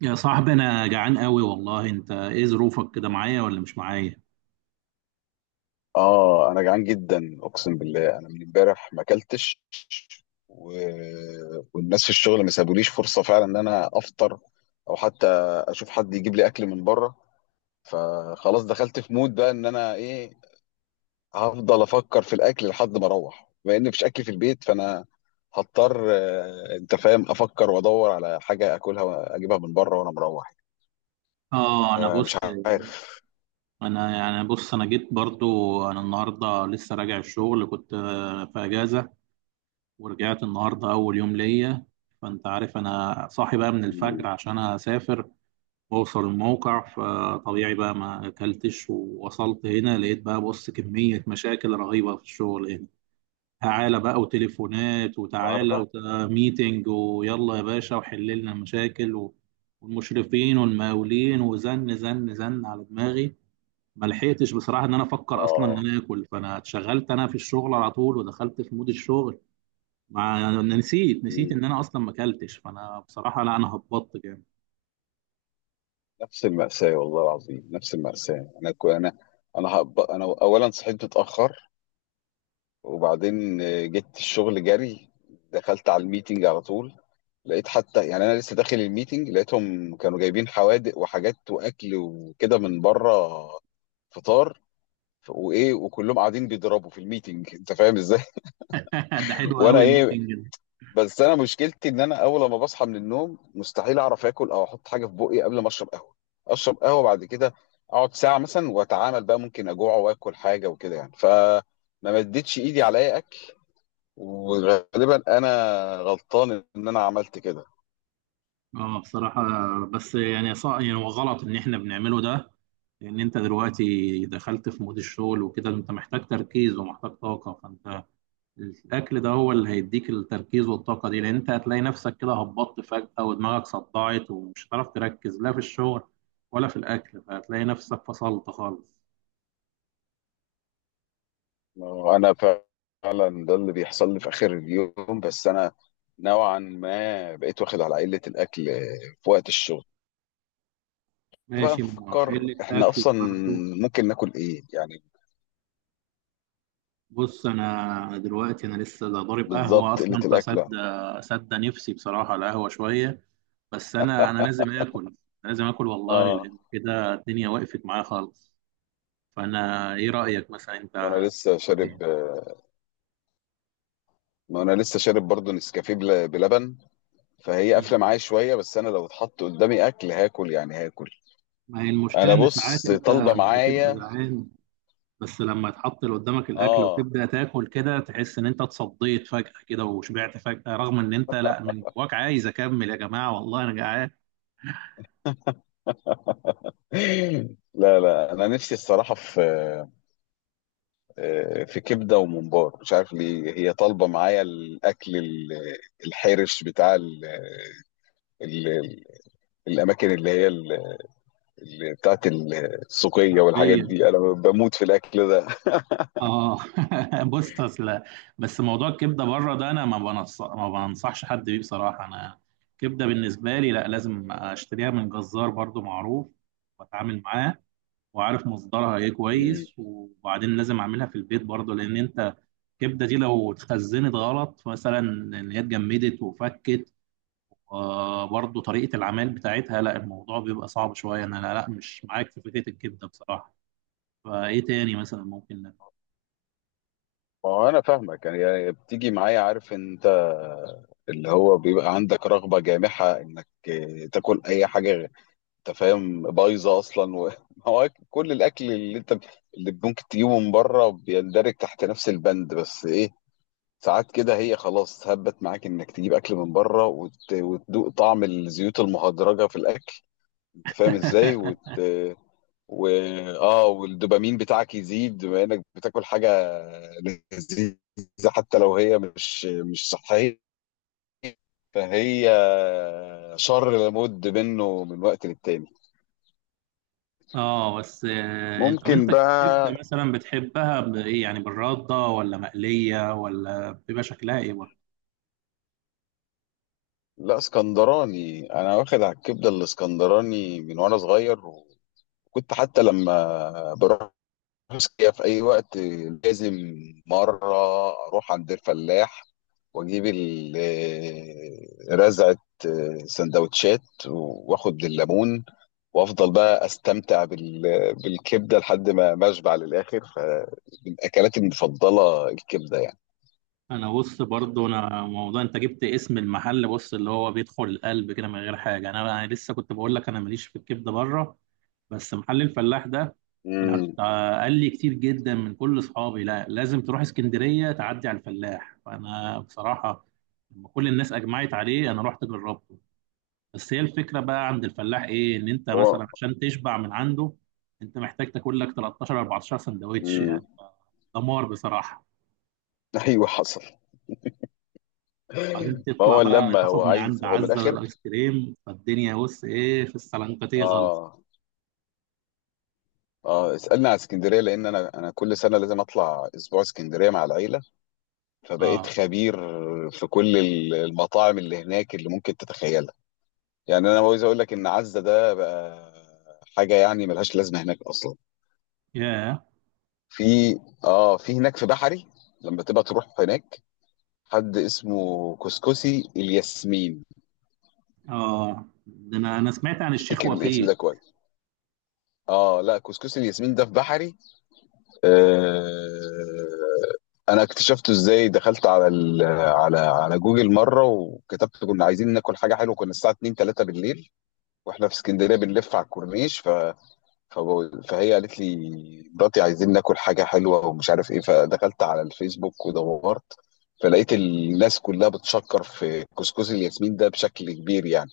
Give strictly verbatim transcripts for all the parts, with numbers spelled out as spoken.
يا صاحبي، انا جعان قوي والله. انت ايه ظروفك كده، معايا ولا مش معايا؟ اه، انا جعان جدا اقسم بالله. انا من امبارح ما اكلتش و... والناس في الشغل ما سابوليش فرصه فعلا ان انا افطر، او حتى اشوف حد يجيب لي اكل من بره. فخلاص دخلت في مود بقى ان انا ايه، هفضل افكر في الاكل لحد ما اروح. بما ان مفيش اكل في البيت فانا هضطر آه، انت فاهم، افكر وادور على حاجه اكلها واجيبها من بره وانا مروح. اه. انا فمش بص، عارف انا يعني بص انا جيت برضو. انا النهارده لسه راجع الشغل، كنت آه، في اجازه، ورجعت النهارده اول يوم ليا. فانت عارف انا صاحي بقى من الفجر النهارده، عشان اسافر واوصل الموقع. فطبيعي بقى ما اكلتش، ووصلت هنا لقيت بقى، بص، كميه مشاكل رهيبه في الشغل هنا. تعالى بقى، وتليفونات، وتعالى، وميتنج، ويلا يا باشا وحل لنا المشاكل و- والمشرفين والمقاولين وزن زن زن على دماغي. ما لحقتش بصراحه ان انا افكر اصلا ان اه، انا اكل، فانا اتشغلت انا في الشغل على طول ودخلت في مود الشغل. مع أنا نسيت نسيت ان انا اصلا ما اكلتش، فانا بصراحه لا انا هبطت جامد. نفس المأساة والله العظيم، نفس المأساة. أنا كو أنا أنا هب... أنا أولا صحيت متأخر، وبعدين آه، جيت الشغل جري، دخلت على الميتنج على طول. لقيت حتى، يعني أنا لسه داخل الميتنج لقيتهم كانوا جايبين حوادق وحاجات وأكل وكده من بره، فطار. ف- وإيه، وكلهم قاعدين بيضربوا في الميتنج، أنت فاهم إزاي. ده حلو وأنا قوي إيه. الميتنج ده. بس انا مشكلتي ان انا اول ما بصحى من النوم مستحيل اعرف اكل او احط حاجه في بقي قبل ما اشرب قهوه. اشرب قهوه بعد كده، اقعد ساعه مثلا واتعامل، بقى ممكن اجوع واكل حاجه وكده يعني. فما مدتش ايدي على اي اكل، وغالبا انا غلطان ان انا عملت كده. اه بصراحه. بس يعني صا يعني هو غلط ان احنا بنعمله ده، لان انت دلوقتي دخلت في مود الشغل وكده، انت محتاج تركيز ومحتاج طاقه. فانت الاكل ده هو اللي هيديك التركيز والطاقه دي، لان انت هتلاقي نفسك كده هبطت فجاه ودماغك صدعت ومش هتعرف تركز، لا في الشغل ولا في الاكل، فهتلاقي نفسك فصلت خالص. انا فعلا ده اللي بيحصل لي في اخر اليوم، بس انا نوعا ما بقيت واخد على قله الاكل في وقت الشغل. بقى ماشي، ما نفكر قله احنا اكل اصلا برضه. ممكن ناكل ايه يعني. بص، انا دلوقتي انا لسه ده ضارب قهوه بالظبط، قله اصلا، الاكل. فسد سد نفسي بصراحه القهوه شويه. بس انا انا لازم اكل. لازم اكل والله، اه، لان كده الدنيا وقفت معايا خالص. فانا ايه رايك مثلا انت؟ وانا لسه هتاكل ايه؟ شارب. ما انا لسه شارب برضه نسكافيه بل- بلبن، فهي قافله مم. معايا شويه، بس انا لو اتحط قدامي اكل هاكل، يعني هاكل. ما هي انا المشكلة إن ساعات بص أنت طالبه بتبقى معايا. جعان، بس لما تحط اللي قدامك الأكل اه. وتبدأ تاكل كده، تحس إن أنت اتصديت فجأة كده وشبعت فجأة، رغم إن أنت لأ، من جواك عايز أكمل. يا جماعة والله أنا جعان لا لا، انا نفسي الصراحه في آه، في كبده وممبار، مش عارف ليه هي طالبه معايا الاكل ال- الحرش بتاع ال ال ال الاماكن اللي هي ال- اللي بتاعت السوقيه والحاجات حرفيا. دي، انا بموت في الاكل آه. بص أصل. بس موضوع الكبدة بره ده أنا ما بنص... ما بنصحش حد بيه بصراحة. أنا كبدة بالنسبة لي، لأ، لازم أشتريها من جزار برضو معروف، وأتعامل معاه، وعارف مصدرها ايه كويس. ده. وبعدين لازم اعملها في البيت برضه، لان انت الكبده دي لو اتخزنت غلط، مثلا ان هي اتجمدت وفكت، وبرضه طريقه العمل بتاعتها، لا الموضوع بيبقى صعب شويه. انا لا, لا مش معاك في فكره الكبده بصراحه. فايه تاني مثلا ممكن نعمل؟ ما هو انا فاهمك، يعني يعني بتيجي معايا، عارف انت، اللي هو بيبقى عندك رغبه جامحه انك تاكل اي حاجه غير- انت فاهم، بايظه اصلا و... ما هو كل الاكل اللي انت، اللي ممكن تجيبه من بره بيندرج تحت نفس البند. بس ايه، ساعات كده هي خلاص هبت معاك انك تجيب اكل من بره وت... وتدوق طعم الزيوت المهدرجه في الاكل، انت فاهم ازاي وت... و اه، والدوبامين بتاعك يزيد بما انك بتاكل حاجه لذيذه، حتى لو هي مش مش صحيه، فهي شر لابد منه من وقت للتاني. اه. بس آه، انت، طب انت ممكن الكبده بقى، مثلا بتحبها بايه؟ يعني بالرده ولا مقليه؟ ولا بيبقى شكلها ايه برضه؟ لا اسكندراني، انا واخد على الكبده الاسكندراني من وانا صغير. وكنت حتى لما بروح اسكندريه في اي وقت لازم مره اروح عند الفلاح واجيب ال- آه، رزعه آه، سندوتشات، واخد الليمون، وافضل بقى استمتع بال- بالكبده لحد ما ما اشبع للاخر. فمن اكلاتي المفضله الكبده يعني. انا بص، برضو انا موضوع انت جبت اسم المحل، بص، اللي هو بيدخل القلب كده من غير حاجه. انا انا لسه كنت بقول لك انا ماليش في الكبده بره، بس محل الفلاح ده، انا امم. ت- قال لي كتير جدا من كل اصحابي: لا لازم تروح اسكندريه تعدي على الفلاح. فانا بصراحه لما كل الناس اجمعت عليه انا رحت جربته. بس هي الفكره بقى عند الفلاح ايه، ان انت هو مثلا عشان تشبع من عنده انت محتاج تاكل لك تلاتاشر اربعة عشر سندوتش امم. يعني. دمار بصراحه. ايوه حصل. وبعدين تطلع فهو بقى لما تاخد هو من عايز، عند هو من عزة الاخر. الايس كريم. فالدنيا بص ايه، في السلنكتيه غلط. اه، اه، اسالني على اسكندريه، لان انا انا كل سنه لازم اطلع اسبوع اسكندريه مع العيله، فبقيت اه. خبير في كل ال- المطاعم اللي هناك اللي ممكن تتخيلها. يعني انا عاوز اقول لك ان عزه ده بقى حاجه يعني ملهاش لازمه هناك اصلا. ياه. في، اه، في هناك في بحري لما تبقى تروح هناك حد اسمه كسكسي الياسمين. اه، ده انا انا سمعت عن الشيخ افتكر الاسم وفيق. ده كويس. اه، لا، كسكسي الياسمين ده في بحري. آه، انا اكتشفته ازاي؟ دخلت على ال... على على جوجل مره وكتبت، كنا عايزين ناكل حاجه حلوه، كنا الساعه اتنين تلاته بالليل واحنا في اسكندريه بنلف على الكورنيش. ف فب- فهي قالت لي، مراتي، عايزين ناكل حاجة حلوة ومش عارف ايه. فدخلت على الفيسبوك ودورت، فلقيت الناس كلها بتشكر في كسكسي الياسمين ده بشكل كبير يعني.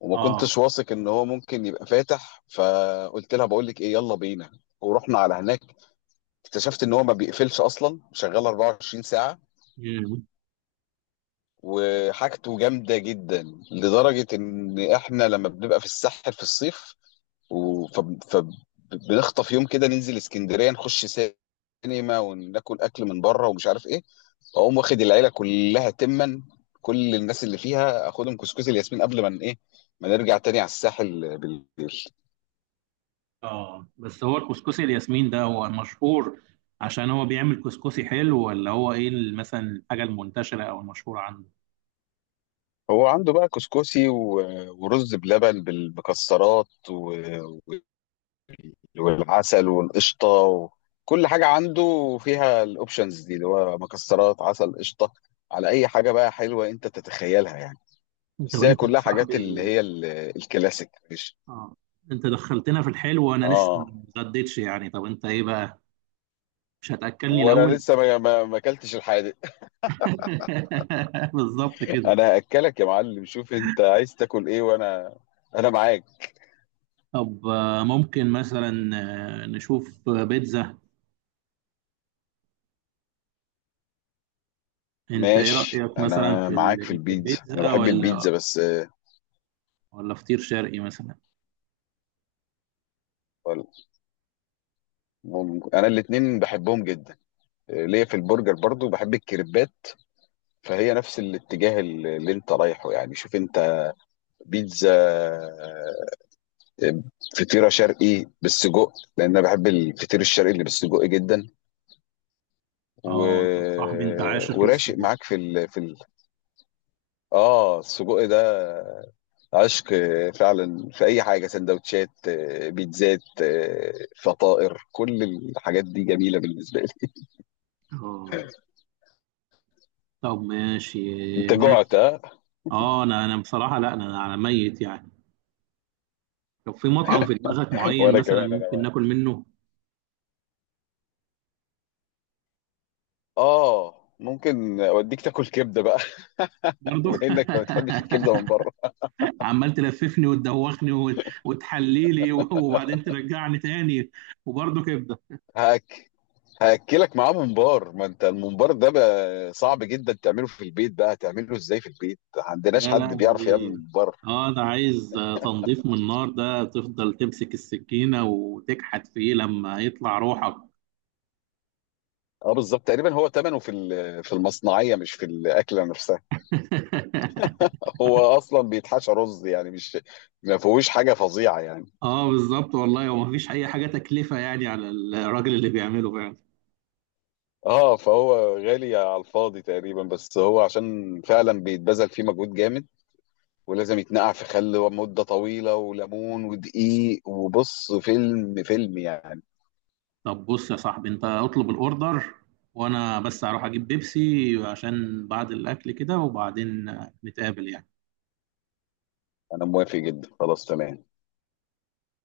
وما اه. كنتش واثق ان هو ممكن يبقى فاتح، فقلت لها بقول لك ايه، يلا بينا. ورحنا على هناك، اكتشفت ان هو ما بيقفلش اصلا، شغال اربعه وعشرين ساعة مم. وحاجته جامدة جدا. لدرجة ان احنا لما بنبقى في الساحل في الصيف و- فب- فبنخطف يوم كده ننزل اسكندريه، نخش سينما وناكل اكل من بره ومش عارف ايه. اقوم واخد العيله كلها تما، كل الناس اللي فيها، اخدهم كسكسي الياسمين قبل ما ن- ايه ما نرجع تاني على الساحل بالليل. اه بس هو الكسكسي الياسمين ده هو مشهور عشان هو بيعمل كسكسي حلو، ولا هو ايه ال- مثلا الحاجه المنتشره او المشهوره عنده؟ هو عنده بقى كسكسي و- ورز بلبن بالمكسرات و- والعسل والقشطه و- كل حاجه عنده فيها الاوبشنز دي، اللي هو مكسرات، عسل، قشطه، على اي حاجه بقى حلوه انت تتخيلها يعني. انت، بس هي وانت يا كلها حاجات صاحبي، اللي هي ال- الكلاسيك، مش. اه انت دخلتنا في الحلو وانا لسه ما اه، اتغديتش يعني. طب انت ايه بقى، مش هتاكلني وانا الاول؟ لسه ما ما ما اكلتش الحادق. بالظبط كده. انا هاكلك يا معلم، شوف انت عايز تاكل ايه وانا، انا معاك. طب آه، ممكن مثلا آه، نشوف آه، بيتزا. انت ايه ماشي، رأيك مثلا انا في ال... معاك في انت البيتزا، انا بيتزا بحب ولا، البيتزا بس آه، ولا فطير شرقي مثلا؟ وال- مم- انا الاتنين بحبهم جدا. آه، ليا في البرجر، برضو بحب الكريبات، فهي نفس الاتجاه اللي اللي انت رايحه يعني. شوف انت، بيتزا، آه، فطيرة شرقي بالسجق، لان انا بحب الفطير الشرقي اللي بالسجق جدا. و... اه انت صاحبي، انت عاشق وراشق للسجق. معاك في ال... في ال... اه، السجق ده عشق فعلا. في اي حاجه، سندوتشات، آه، بيتزات، آه، فطائر، كل الحاجات دي جميله بالنسبه لي. اه. طب ماشي. انت ماشي. جعت ها. اه انا انا بصراحة لا، انا انا ميت يعني. طب في مطعم في دماغك معين وانا مثلا كمان، انا ممكن ناكل معاك. منه؟ اه، ممكن اوديك تاكل كبده بقى، برضه. بما انك ما بتحبش الكبده من بره. عمال تلففني وتدوخني وتحليلي وبعدين ترجعني تاني وبرضه كبدة. هاك، هاكلك معاه ممبار. ما انت الممبار ده بقى صعب جدا تعمله في البيت. بقى تعمله ازاي في البيت؟ ما عندناش يا حد بيعرف يعمل لهوي. ممبار. اه ده عايز تنظيف من النار، ده تفضل تمسك السكينة وتكحت فيه لما يطلع روحك. اه، بالظبط تقريبا، هو ثمنه في ال- في المصنعيه مش في الاكله نفسها. هو اصلا بيتحشى رز يعني، مش، ما فيهوش حاجه فظيعه يعني. اه بالظبط والله، ومفيش اي حاجة تكلفة يعني على الراجل اللي بيعمله فعلا. اه، فهو غالي على الفاضي تقريبا، بس هو عشان فعلا بيتبذل فيه مجهود جامد، ولازم يتنقع في خل مده طويله وليمون ودقيق، وبص فيلم فيلم يعني. طب بص يا صاحبي، انت اطلب الاوردر، وانا بس هروح اجيب بيبسي عشان بعد الاكل كده، وبعدين نتقابل يعني. انا موافق جدا، خلاص تمام.